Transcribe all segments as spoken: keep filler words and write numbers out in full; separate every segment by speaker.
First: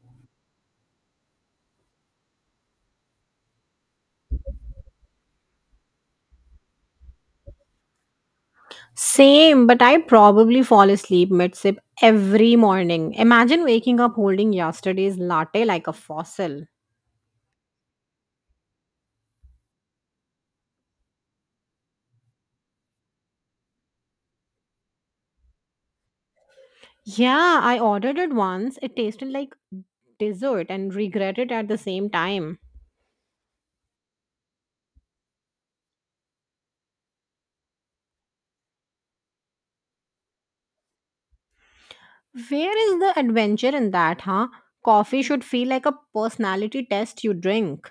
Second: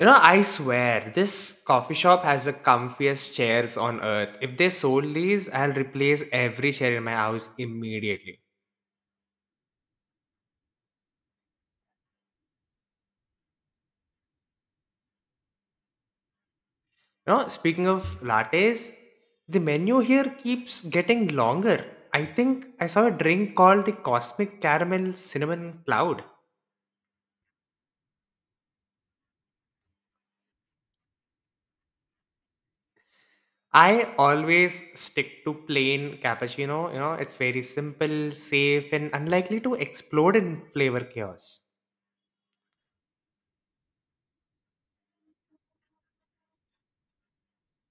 Speaker 1: You know, I swear, this coffee shop has the comfiest chairs on earth. If they sold these, I'll replace every chair in my house immediately.
Speaker 2: Same, but I probably fall asleep mid sip every morning. Imagine waking up holding yesterday's latte like a fossil.
Speaker 1: You know, speaking of lattes, the menu here keeps getting longer. I think I saw a drink called the Cosmic Caramel Cinnamon Cloud.
Speaker 2: Yeah, I ordered it once. It tasted like dessert and regret it at the same time.
Speaker 1: I always stick to plain cappuccino, you know, it's very simple, safe, and unlikely to explode in flavor chaos.
Speaker 2: Where is the adventure in that, huh? Coffee should feel like a personality test you drink.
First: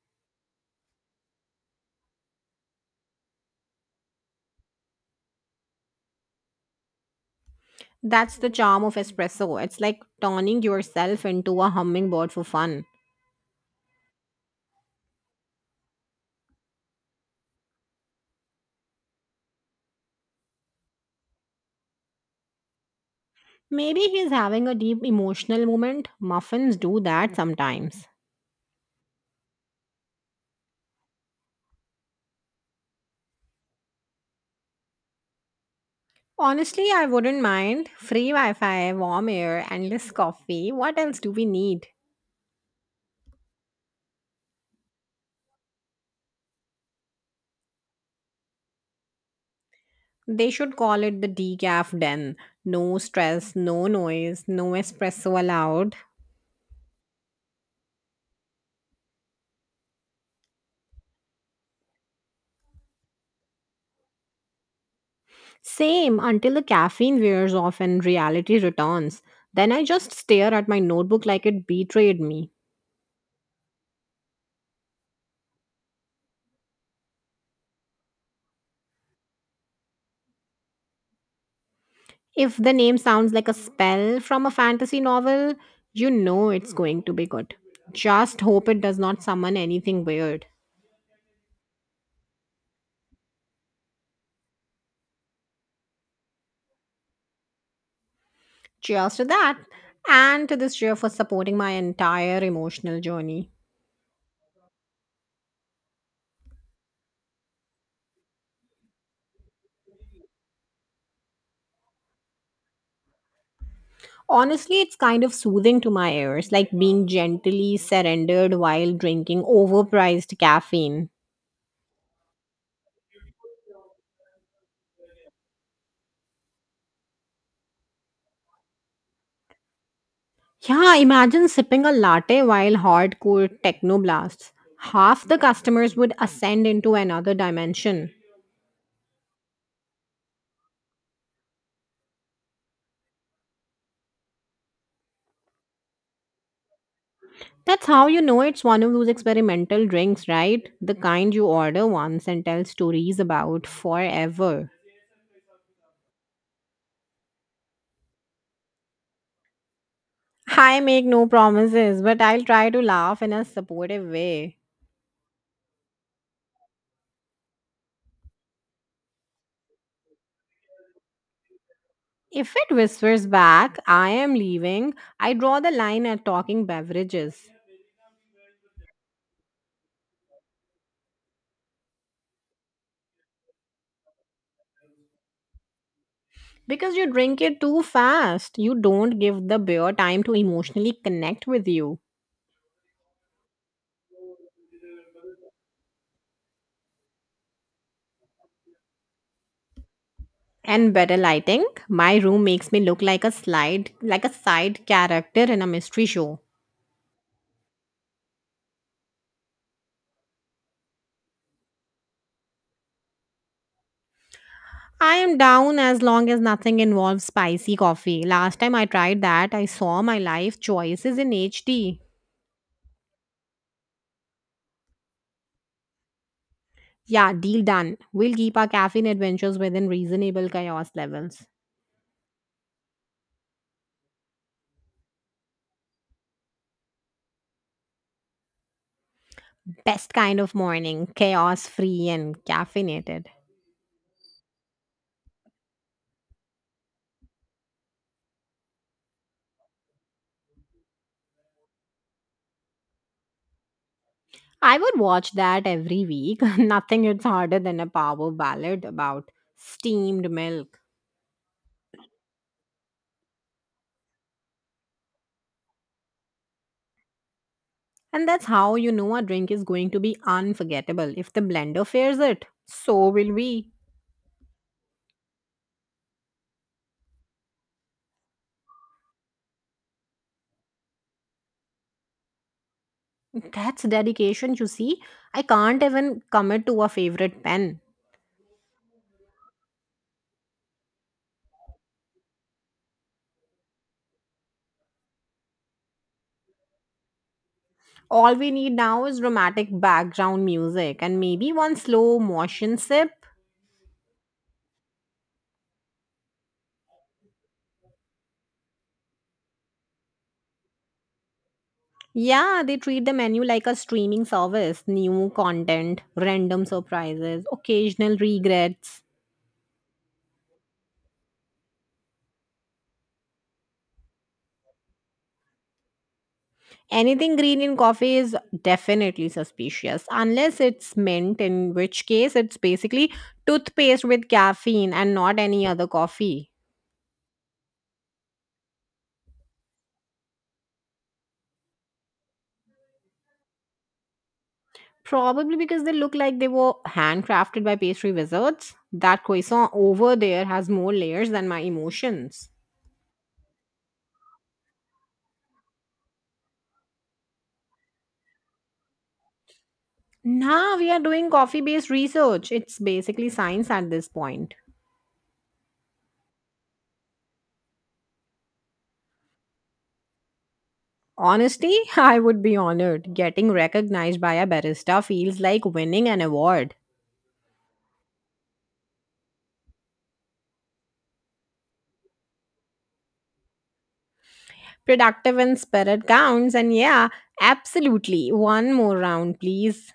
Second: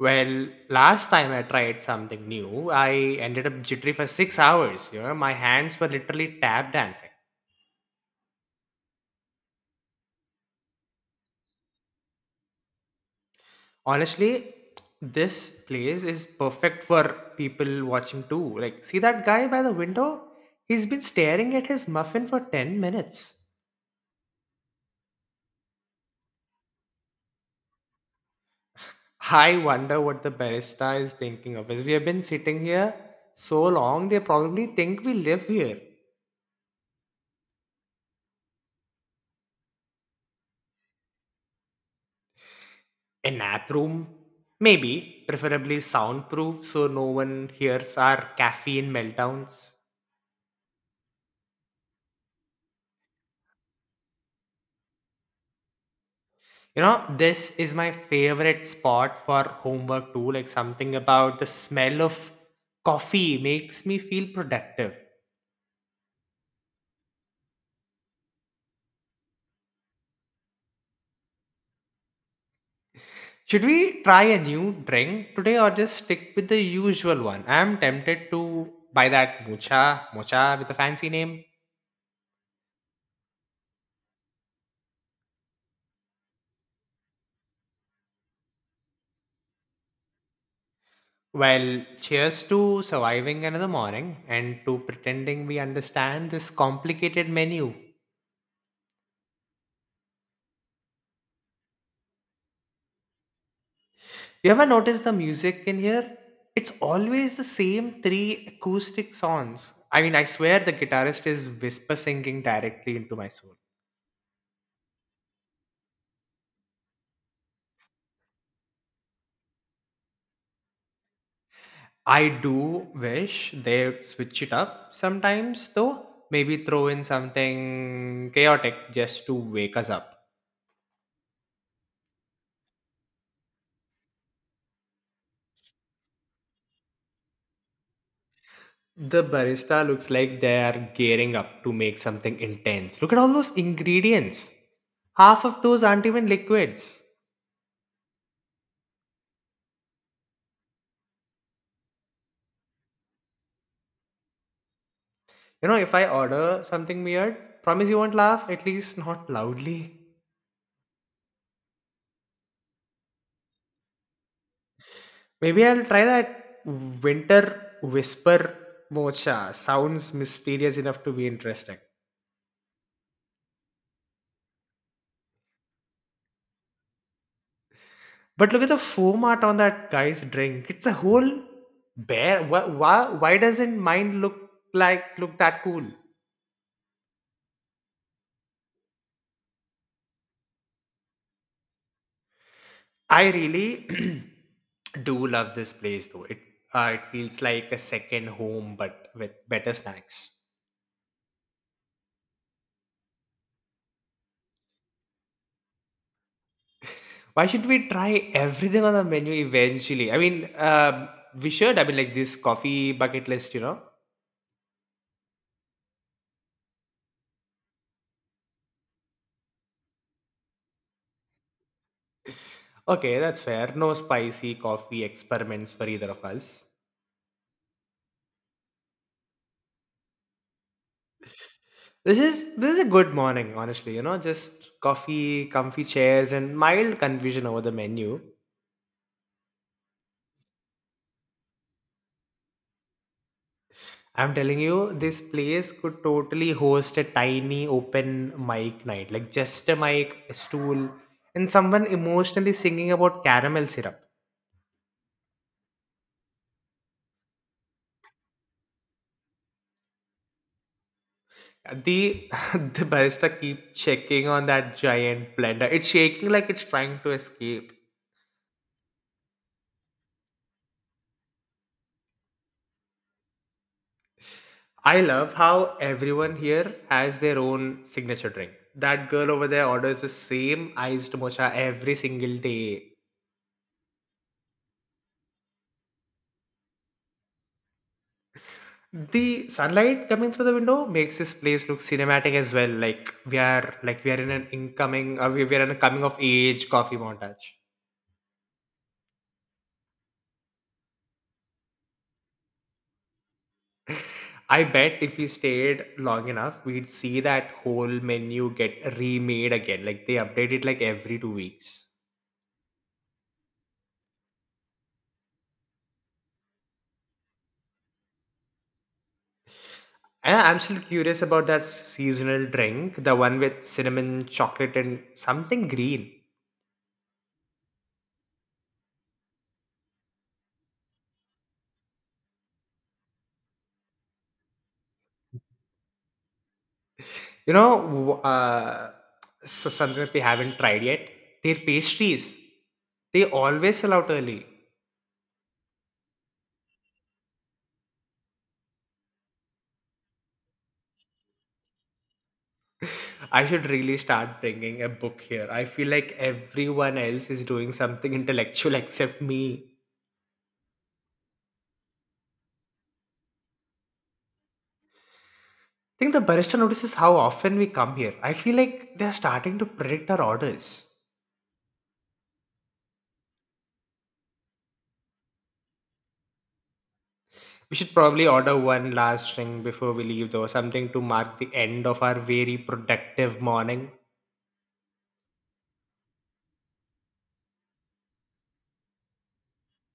Speaker 1: Well, last time I tried something new, I ended up jittery for six hours. You know, my hands were literally tap dancing.
Speaker 2: That's the charm of espresso. It's like turning yourself into a hummingbird for fun.
Speaker 1: Honestly, this place is perfect for people watching too. Like, see that guy by the window? He's been staring at his muffin for ten minutes.
Speaker 2: Maybe he's having a deep emotional moment. Muffins do that sometimes.
Speaker 1: I wonder what the barista is thinking of us. We have been sitting here so long, they probably think we live here.
Speaker 2: Honestly, I wouldn't mind. Free Wi Fi, warm air, endless coffee. What else do we need?
Speaker 1: A nap room? Maybe, preferably soundproof so no one hears our caffeine meltdowns.
Speaker 2: They should call it the decaf den. No stress, no noise, no espresso allowed.
Speaker 1: You know, this is my favorite spot for homework too. Like something about the smell of coffee makes me feel productive.
Speaker 2: Same until the caffeine wears off and reality returns. Then I just stare at my notebook like it betrayed me.
Speaker 1: Should we try a new drink today or just stick with the usual one? I'm tempted to buy that mocha, mocha with a fancy name.
Speaker 2: If the name sounds like a spell from a fantasy novel, you know it's going to be good. Just hope it does not summon anything weird.
Speaker 1: Well, cheers to surviving another morning and to pretending we understand this complicated menu.
Speaker 2: Cheers to that. And to this cheer for supporting my entire emotional journey.
Speaker 1: You ever notice the music in here? It's always the same three acoustic songs. I mean, I swear the guitarist is whisper singing directly into my soul.
Speaker 2: Honestly, it's kind of soothing to my ears, like being gently surrendered while drinking overpriced caffeine.
Speaker 1: I do wish they switch it up sometimes, though. Maybe throw in something chaotic just to wake us up.
Speaker 2: Yeah, imagine sipping a latte while hardcore techno blasts. Half the customers would ascend into another dimension.
Speaker 1: The barista looks like they are gearing up to make something intense. Look at all those ingredients. Half of those aren't even liquids.
Speaker 2: That's how you know it's one of those experimental drinks, right? The kind you order once and tell stories about forever.
Speaker 1: You know, if I order something weird, promise you won't laugh, at least not loudly.
Speaker 2: I make no promises, but I'll try to laugh in a supportive way.
Speaker 1: Maybe I'll try that winter whisper mocha. Sounds mysterious enough to be interesting.
Speaker 2: If it whispers back, I am leaving, I draw the line at talking beverages.
Speaker 1: But look at the foam art on that guy's drink. It's a whole bear. Why, why, why doesn't mine look like look that cool?
Speaker 2: Because you drink it too fast, you don't give the beer time to emotionally connect with you.
Speaker 1: I really do love this place though. It uh, it feels like a second home, but with better snacks.
Speaker 2: And better lighting, my room makes me look like a slide, like a side character in a mystery show.
Speaker 1: Why should we try everything on the menu eventually? I mean, um we should. I mean, like this coffee bucket list, you know.
Speaker 2: I am down as long as nothing involves spicy coffee. Last time I tried that, I saw my life choices in H D.
Speaker 1: Okay, that's fair. No spicy coffee experiments for either of us.
Speaker 2: Yeah, deal done. We'll keep our caffeine adventures within reasonable chaos levels.
Speaker 1: This is this is a good morning, honestly. You know, just coffee, comfy chairs, and mild confusion over the menu.
Speaker 2: Best kind of morning, chaos free and caffeinated.
Speaker 1: I'm telling you, this place could totally host a tiny open mic night, like just a mic, a stool, and someone emotionally singing about caramel syrup.
Speaker 2: I would watch that every week. Nothing hits harder than a power ballad about steamed milk.
Speaker 1: The the barista keep checking on that giant blender. It's shaking like it's trying to escape.
Speaker 2: And that's how you know a drink is going to be unforgettable. If the blender fears it, so will we.
Speaker 1: I love how everyone here has their own signature drink. That girl over there orders the same iced mocha every single day.
Speaker 2: That's dedication, you see. I can't even commit to a favorite pen.
Speaker 1: The sunlight coming through the window makes this place look cinematic as well, like we are like we are in an incoming uh, we, we are in a coming of age coffee montage.
Speaker 2: All we need now is romantic background music and maybe one slow motion sip.
Speaker 1: I bet if we stayed long enough, we'd see that whole menu get remade again, like they update it like every two weeks.
Speaker 2: Yeah, they treat the menu like a streaming service. New content, random surprises, occasional regrets.
Speaker 1: And I'm still curious about that seasonal drink, the one with cinnamon, chocolate, and something green.
Speaker 2: Anything green in coffee is definitely suspicious, unless it's mint, in which case it's basically toothpaste with caffeine and not any other coffee.
Speaker 1: You know, w- uh, so something that we haven't tried yet. Their pastries. They always sell out early.
Speaker 2: Probably because they look like they were handcrafted by pastry wizards. That croissant over there has more layers than my emotions.
Speaker 1: I should really start bringing a book here. I feel like everyone else is doing something intellectual except me.
Speaker 2: Now we are doing coffee based research. It's basically science at this point.
Speaker 1: I think the barista notices how often we come here. I feel like they're starting to predict our orders.
Speaker 2: Honestly, I would be honored. Getting recognized by a barista feels like winning an award.
Speaker 1: We should probably order one last thing before we leave, though, something to mark the end of our very productive morning.
Speaker 2: Productive in spirit counts, and yeah, absolutely. One more round, please.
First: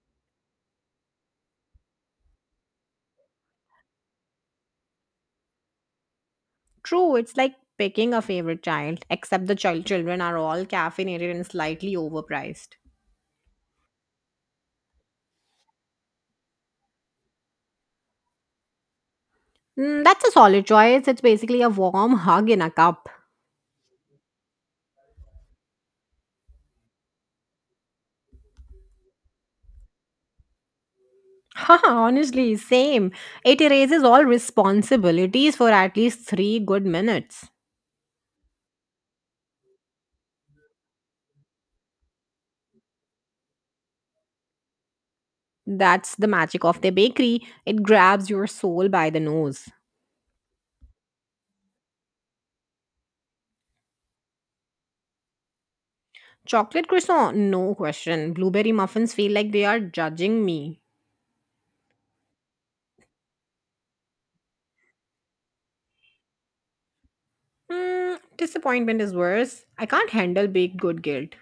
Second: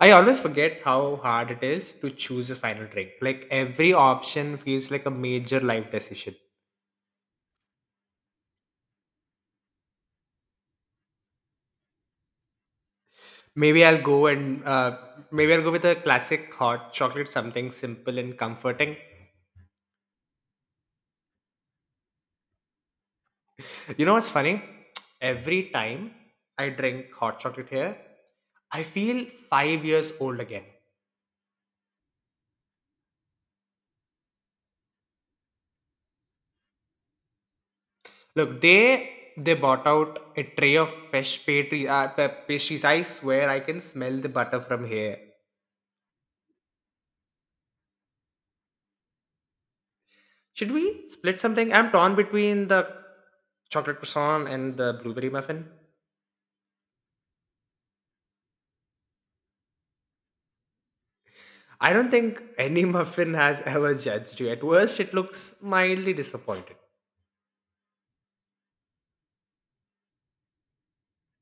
Speaker 1: I always forget how hard it is to choose a final drink. Like every option feels like a major life decision.
Speaker 2: True, it's like picking a favorite child, except the child children are all caffeinated and slightly overpriced.
Speaker 1: Maybe I'll go and uh, maybe I'll go with a classic hot chocolate, something simple and comforting.
Speaker 2: Mm, that's a solid choice. It's basically a warm hug in a cup.
Speaker 1: You know what's funny? Every time I drink hot chocolate here, I feel five years old again.
Speaker 2: Haha, honestly, same. It erases all responsibilities for at least three good minutes.
Speaker 1: Look, they they bought out a tray of fresh pastry, uh, pa- pastries. I swear I can smell the butter from here.
Speaker 2: That's the magic of the bakery. It grabs your soul by the nose.
Speaker 1: Should we split something? I'm torn between the chocolate croissant and the blueberry muffin.
Speaker 2: Chocolate croissant, no question. Blueberry muffins feel like they are judging me.
Speaker 1: I don't think any muffin has ever judged you. At worst, it looks mildly disappointed.
Speaker 2: Mm, disappointment is worse. I can't handle baked good guilt.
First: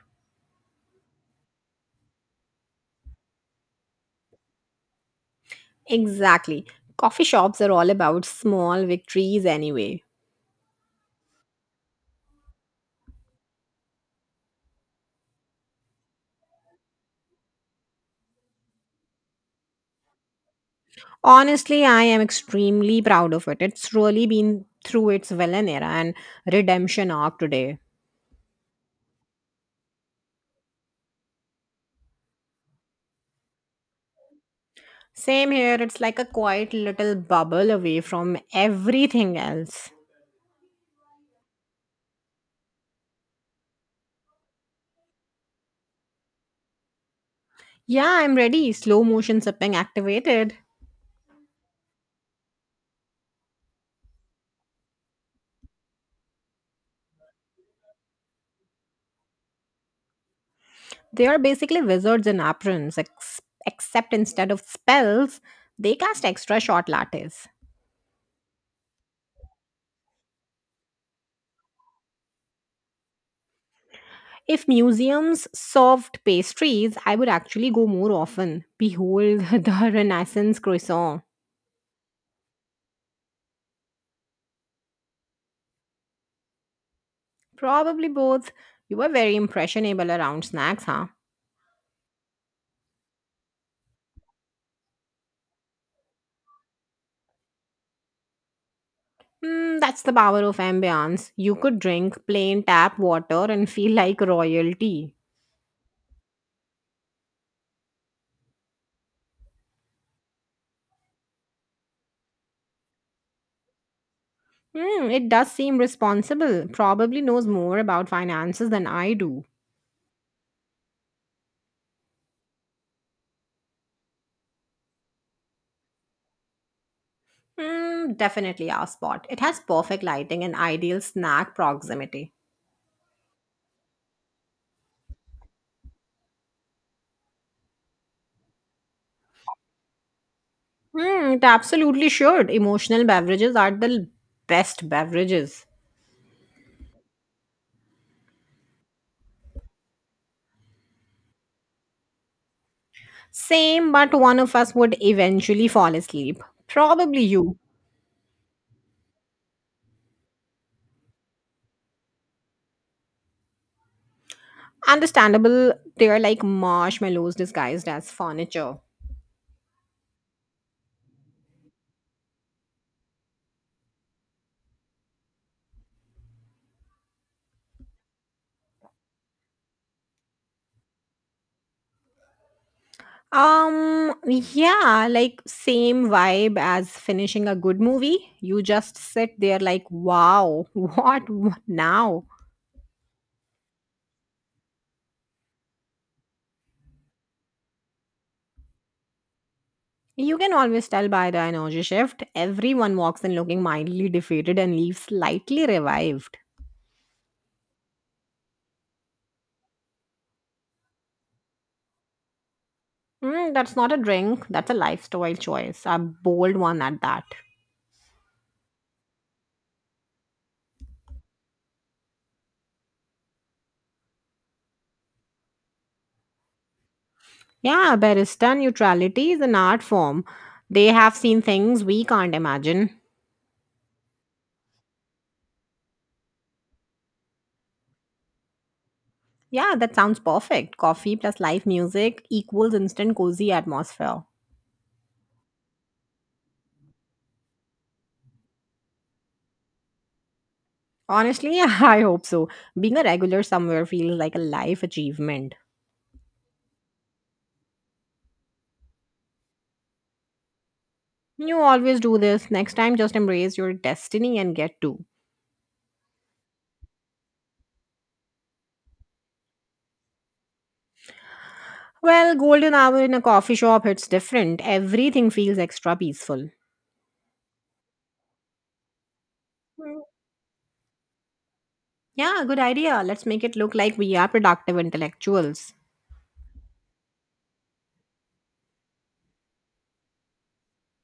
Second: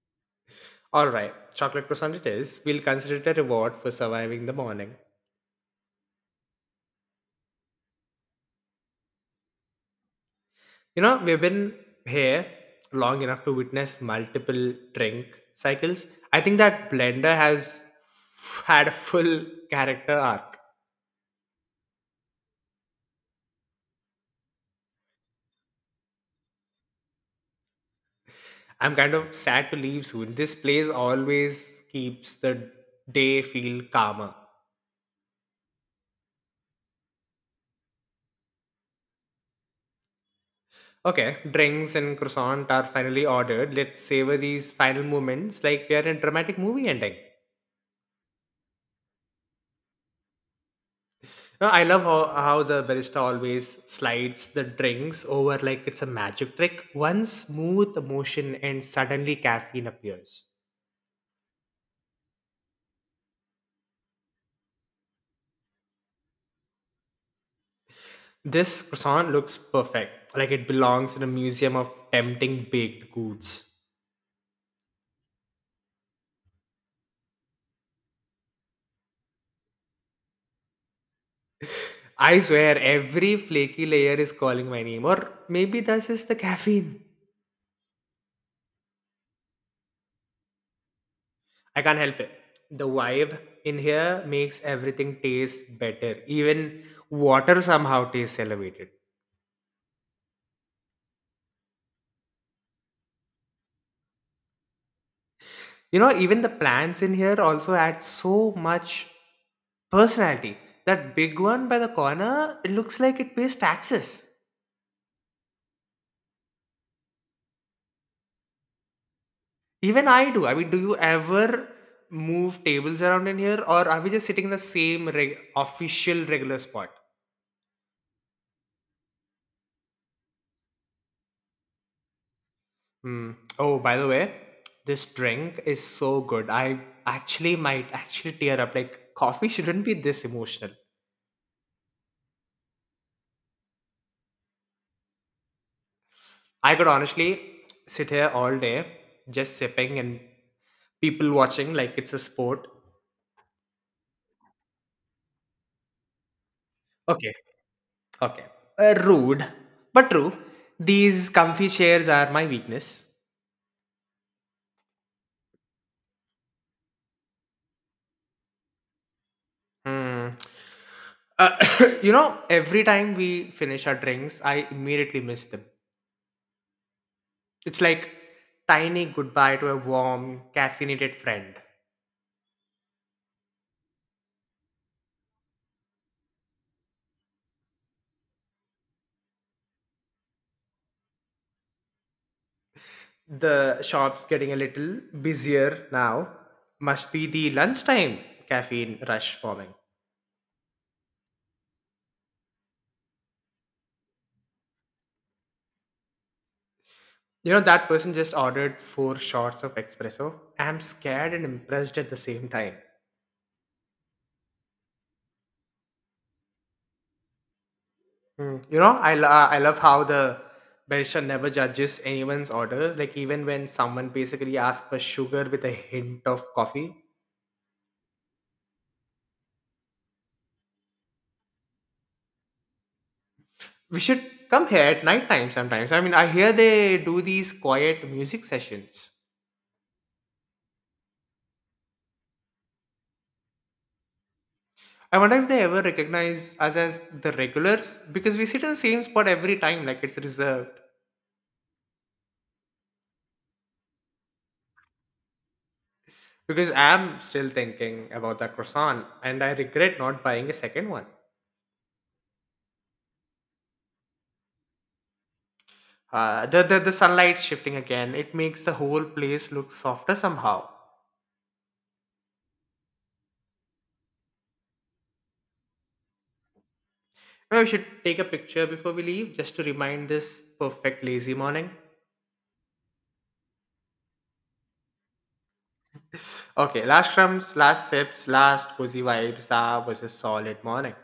Speaker 1: All right, chocolate croissant it is. We'll consider it a reward for surviving the morning.
Speaker 2: Exactly. Coffee shops are all about small victories anyway.
Speaker 1: You know, we've been here long enough to witness multiple drink cycles. I think that blender has f- had a full character arc.
Speaker 2: Honestly, I am extremely proud of it. It's really been through its villain era and redemption arc today.
Speaker 1: I'm kind of sad to leave soon. This place always keeps the day feel calmer.
Speaker 2: Same here, it's like a quiet little bubble away from everything else.
Speaker 1: Okay, drinks and croissant are finally ordered. Let's savor these final moments like we are in a dramatic movie ending.
Speaker 2: Yeah, I'm ready. Slow motion sipping activated.
Speaker 1: Uh, I love how, how the barista always slides the drinks over like it's a magic trick. One smooth motion and suddenly caffeine appears.
Speaker 2: They are basically wizards in aprons, ex- except instead of spells, they cast extra short lattes.
Speaker 1: This croissant looks perfect, like it belongs in a museum of tempting baked goods.
Speaker 2: If museums served pastries, I would actually go more often. Behold the Renaissance croissant.
Speaker 1: I swear, every flaky layer is calling my name, or maybe that's just the caffeine.
Speaker 2: Probably both. You were very impressionable around snacks, huh?
Speaker 1: I can't help it. The vibe in here makes everything taste better. Even water somehow tastes elevated.
Speaker 2: Mm, that's the power of ambience. You could drink plain tap water and feel like royalty.
Speaker 1: You know, even the plants in here also add so much personality. That big one by the corner, it looks like it pays taxes.
Speaker 2: Hmm, it does seem responsible. Probably knows more about finances than I do.
Speaker 1: Even I do. I mean, do you ever move tables around in here, or are we just sitting in the same reg- official regular spot?
Speaker 2: Hmm, definitely our spot. It has perfect lighting and ideal snack proximity.
Speaker 1: Hmm. Oh, by the way, this drink is so good. I actually might actually tear up. Like, coffee shouldn't be this emotional.
Speaker 2: Hmm, it absolutely should. Emotional beverages are the best beverages.
Speaker 1: I could honestly sit here all day just sipping and people watching like it's a sport.
Speaker 2: Same, but one of us would eventually fall asleep. Probably
Speaker 1: Okay,
Speaker 2: you.
Speaker 1: okay. Uh, rude, but true. These comfy chairs are my weakness.
Speaker 2: Understandable, they're like marshmallows disguised as furniture.
Speaker 1: Hmm. Uh, you know, every time we finish our drinks, I immediately miss them. It's like tiny goodbye to a warm, caffeinated friend.
Speaker 2: Um, yeah, like same vibe as finishing a good movie. You just sit there like, wow, what w- now?
Speaker 1: The shop's getting a little busier now. Must be the lunchtime caffeine rush forming.
Speaker 2: You can always tell by the energy shift. Everyone walks in looking mildly defeated and leaves slightly revived.
Speaker 1: You know, that person just ordered four shots of espresso. I'm scared and impressed at the same time.
Speaker 2: Mm, that's not a drink, that's a lifestyle choice. A bold one at that.
Speaker 1: Mm. You know, I, lo- uh, I love how the barista never judges anyone's order. Like, even when someone basically asks for sugar with a hint of coffee,
Speaker 2: Yeah, barista neutrality is an art form. They have seen things we can't imagine.
Speaker 1: we should come here at night time sometimes. I mean, I hear they do these quiet music sessions.
Speaker 2: Yeah, that sounds perfect. Coffee plus live music equals instant cozy atmosphere.
Speaker 1: I wonder if they ever recognize us as the regulars because we sit in the same spot every time, like it's reserved.
Speaker 2: Honestly, I hope so. Being a regular somewhere feels like a life achievement.
Speaker 1: Because I'm still thinking about that croissant and I regret not buying a second one.
Speaker 2: You always do this. Next time, just embrace your destiny and get to.
Speaker 1: Uh, the, the, the sunlight shifting again, it makes the whole place look softer somehow.
Speaker 2: Well, golden hour in a coffee shop, it's different. Everything feels extra peaceful.
Speaker 1: Maybe we should take a picture before we leave just to remind this perfect lazy morning.
Speaker 2: Yeah, good idea. Let's make it look like we are productive intellectuals.
Speaker 1: Okay, last crumbs, last sips, last cozy vibes. That was a solid morning.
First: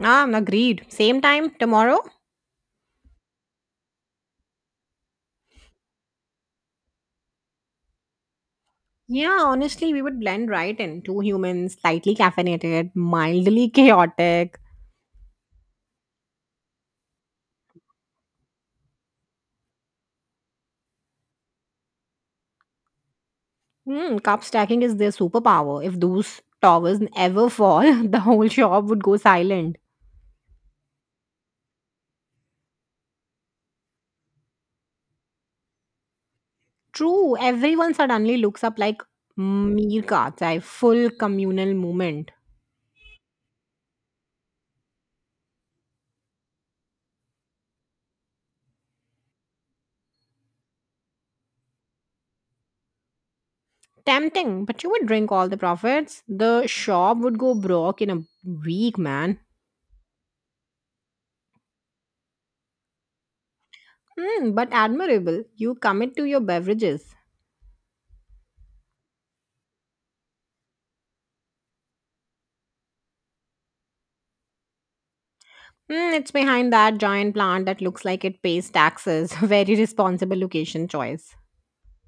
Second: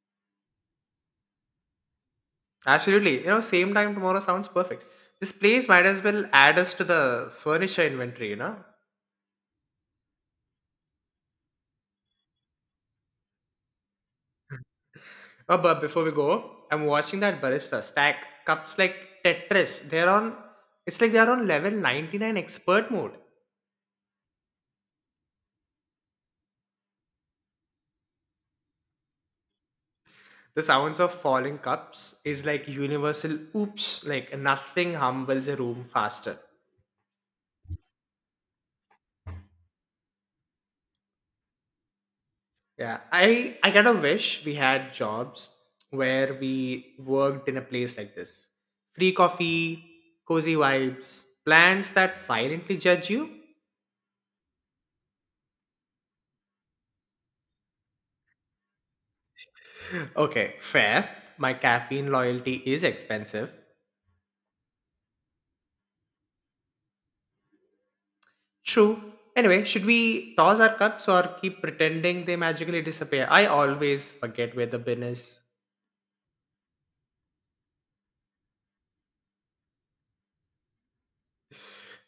Speaker 2: Ah, agreed. Same time tomorrow?
Speaker 1: Absolutely. You know, same time tomorrow sounds perfect. This place might as well add us to the furniture inventory, you know?
Speaker 2: Yeah, honestly, we would blend right in. Two humans, slightly caffeinated, mildly chaotic.
Speaker 1: Oh, but before we go, I'm watching that barista stack cups like Tetris. They're on, it's like they're on level ninety-nine expert mode.
Speaker 2: Hmm, cup stacking is their superpower. If those towers ever fall, the whole shop would go silent.
Speaker 1: The sounds of falling cups is like universal oops, like nothing humbles a room faster.
Speaker 2: True, everyone suddenly looks up like meerkats, a full communal movement.
Speaker 1: Yeah, I I kind of wish we had jobs where we worked in a place like this. Free coffee, cozy vibes, plants that silently judge you.
Speaker 2: Tempting, but you would drink all the profits. The shop would go broke in a week, man.
Speaker 1: Okay, fair. My caffeine loyalty is expensive.
Speaker 2: Mm, but admirable. You commit to your beverages.
Speaker 1: True. Anyway, should we toss our cups or keep pretending they magically disappear? I always forget where the bin is.
Speaker 2: Mm, it's behind that giant plant that looks like it pays taxes. Very responsible location choice.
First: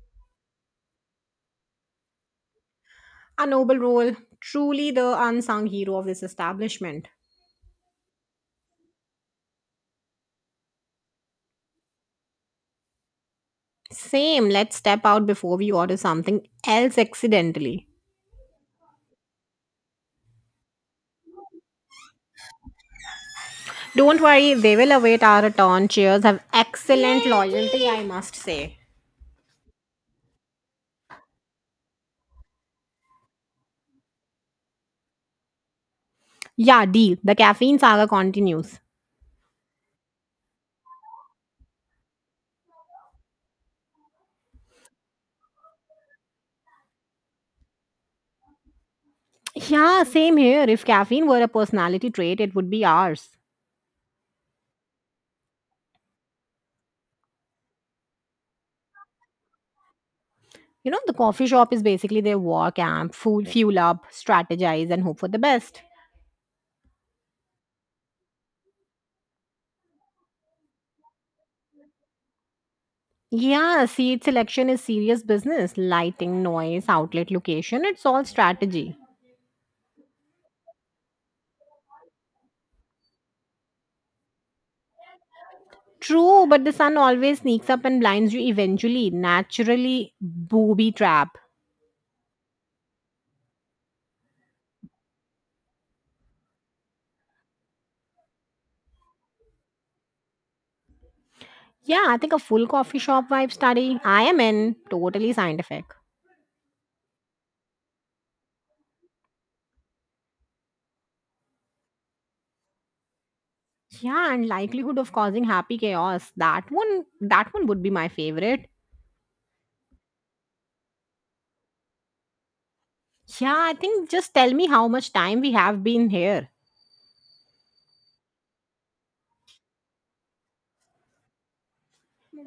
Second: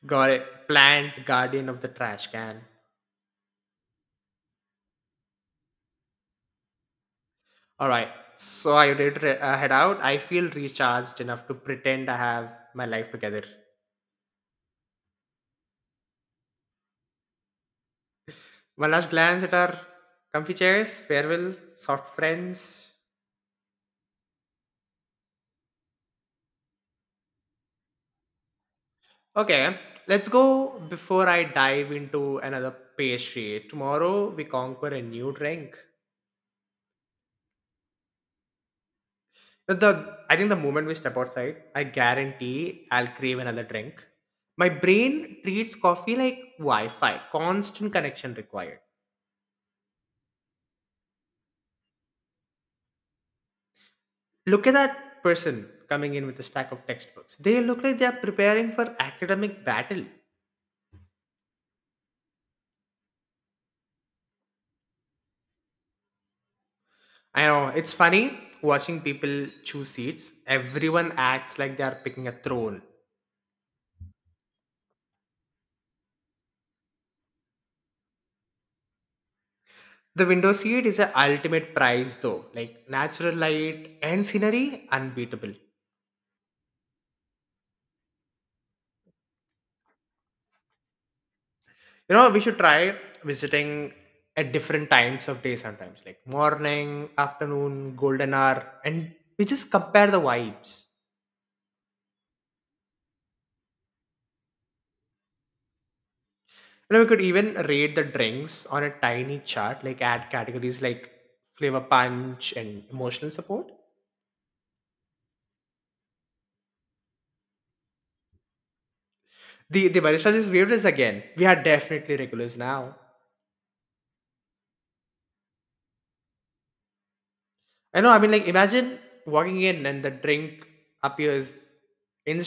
Speaker 1: Got it. Plant guardian of the trash can.
Speaker 2: A noble role. Truly the unsung hero of this establishment.
Speaker 1: All right. So I did re- uh, head out. I feel recharged enough to pretend I have my life together.
Speaker 2: Same. Let's step out before we order something else accidentally.
Speaker 1: One last glance at our comfy chairs. Farewell, soft friends.
Speaker 2: Don't worry, they will await our return. Cheers have excellent loyalty, I must say.
Speaker 1: Okay, let's go before I dive into another pastry. Tomorrow we conquer a new drink.
Speaker 2: Yeah, deal. The caffeine saga continues.
Speaker 1: But The I think the moment we step outside, I guarantee I'll crave another drink. My brain treats coffee like Wi-Fi, constant connection required.
Speaker 2: Yeah, same here. If caffeine were a personality trait, it would be ours.
Speaker 1: Look at that person coming in with a stack of textbooks. They look like they are preparing for academic battle.
Speaker 2: You know, the coffee shop is basically their war camp, food, fuel up, strategize, and hope for the best.
Speaker 1: I know it's funny watching people choose seats. Everyone acts like they are picking a throne.
Speaker 2: Yeah, seed selection is serious business. Lighting, noise, outlet location, it's all strategy.
Speaker 1: The window seat is the ultimate prize though. Like natural light and scenery, unbeatable.
Speaker 2: True, but the sun always sneaks up and blinds you eventually. Naturally, booby trap.
Speaker 1: You know, we should try visiting at different times of day sometimes, like morning, afternoon, golden hour, and we just compare the vibes.
Speaker 2: Yeah, I think a full coffee shop vibe study. I am in. Totally scientific.
Speaker 1: And we could even rate the drinks on a tiny chart, like add categories like flavor punch and emotional support.
Speaker 2: Yeah, and likelihood of causing happy chaos. That one that one would be my favorite.
Speaker 1: The the barista just waved us again. We are definitely regulars now.
Speaker 2: Yeah, I think just tell me how much time we have been here.
Speaker 1: I know. I mean, like imagine walking in and the drink appears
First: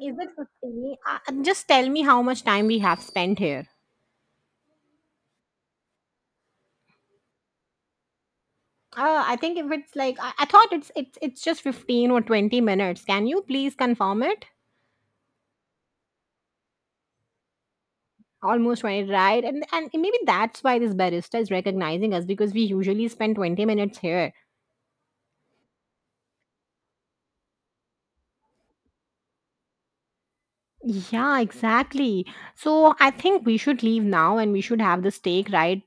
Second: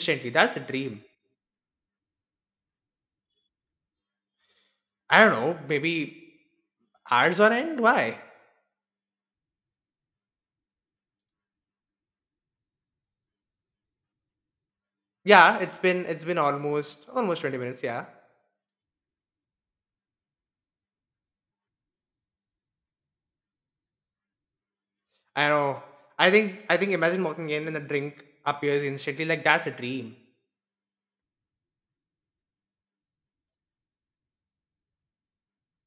Speaker 2: Is it
Speaker 1: That's a
Speaker 2: fifty?
Speaker 1: dream.
Speaker 2: Uh, uh, just tell me how much time we have spent here.
Speaker 1: I don't know. Maybe hours on end. Why?
Speaker 2: Uh, I think if it's like I, I thought it's it's it's just fifteen or twenty minutes. Can you please confirm it?
Speaker 1: Yeah, it's been it's been almost almost twenty minutes. Yeah,
Speaker 2: Almost twenty, right? And and maybe that's why this barista is recognizing us because we usually spend twenty minutes here.
Speaker 1: I know. I think I think imagine walking in and the drink appears instantly. Like that's a dream.
Speaker 2: Yeah, exactly. So I think we should leave now and we should have the steak right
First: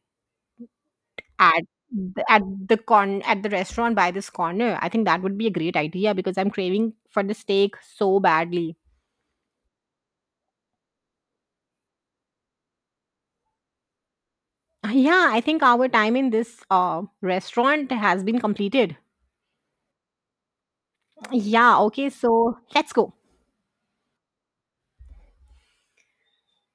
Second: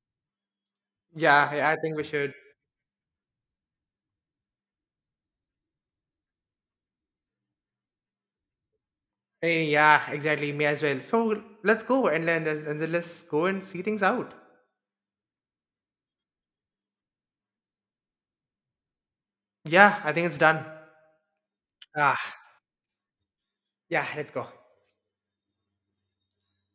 Speaker 1: Yeah,
Speaker 2: at
Speaker 1: yeah, I think we
Speaker 2: the,
Speaker 1: should.
Speaker 2: at the con at the restaurant by this corner. I think that would be a great idea because I'm craving for the steak so badly.
Speaker 1: Eh, Yeah, exactly. Me as well. So let's go, and then and then let's go and see things out.
Speaker 2: Yeah, I think our time in this uh, restaurant has been completed.
Speaker 1: Yeah, I think it's done.
Speaker 2: Yeah, okay,
Speaker 1: Ah,
Speaker 2: so let's go.
Speaker 1: yeah, let's go.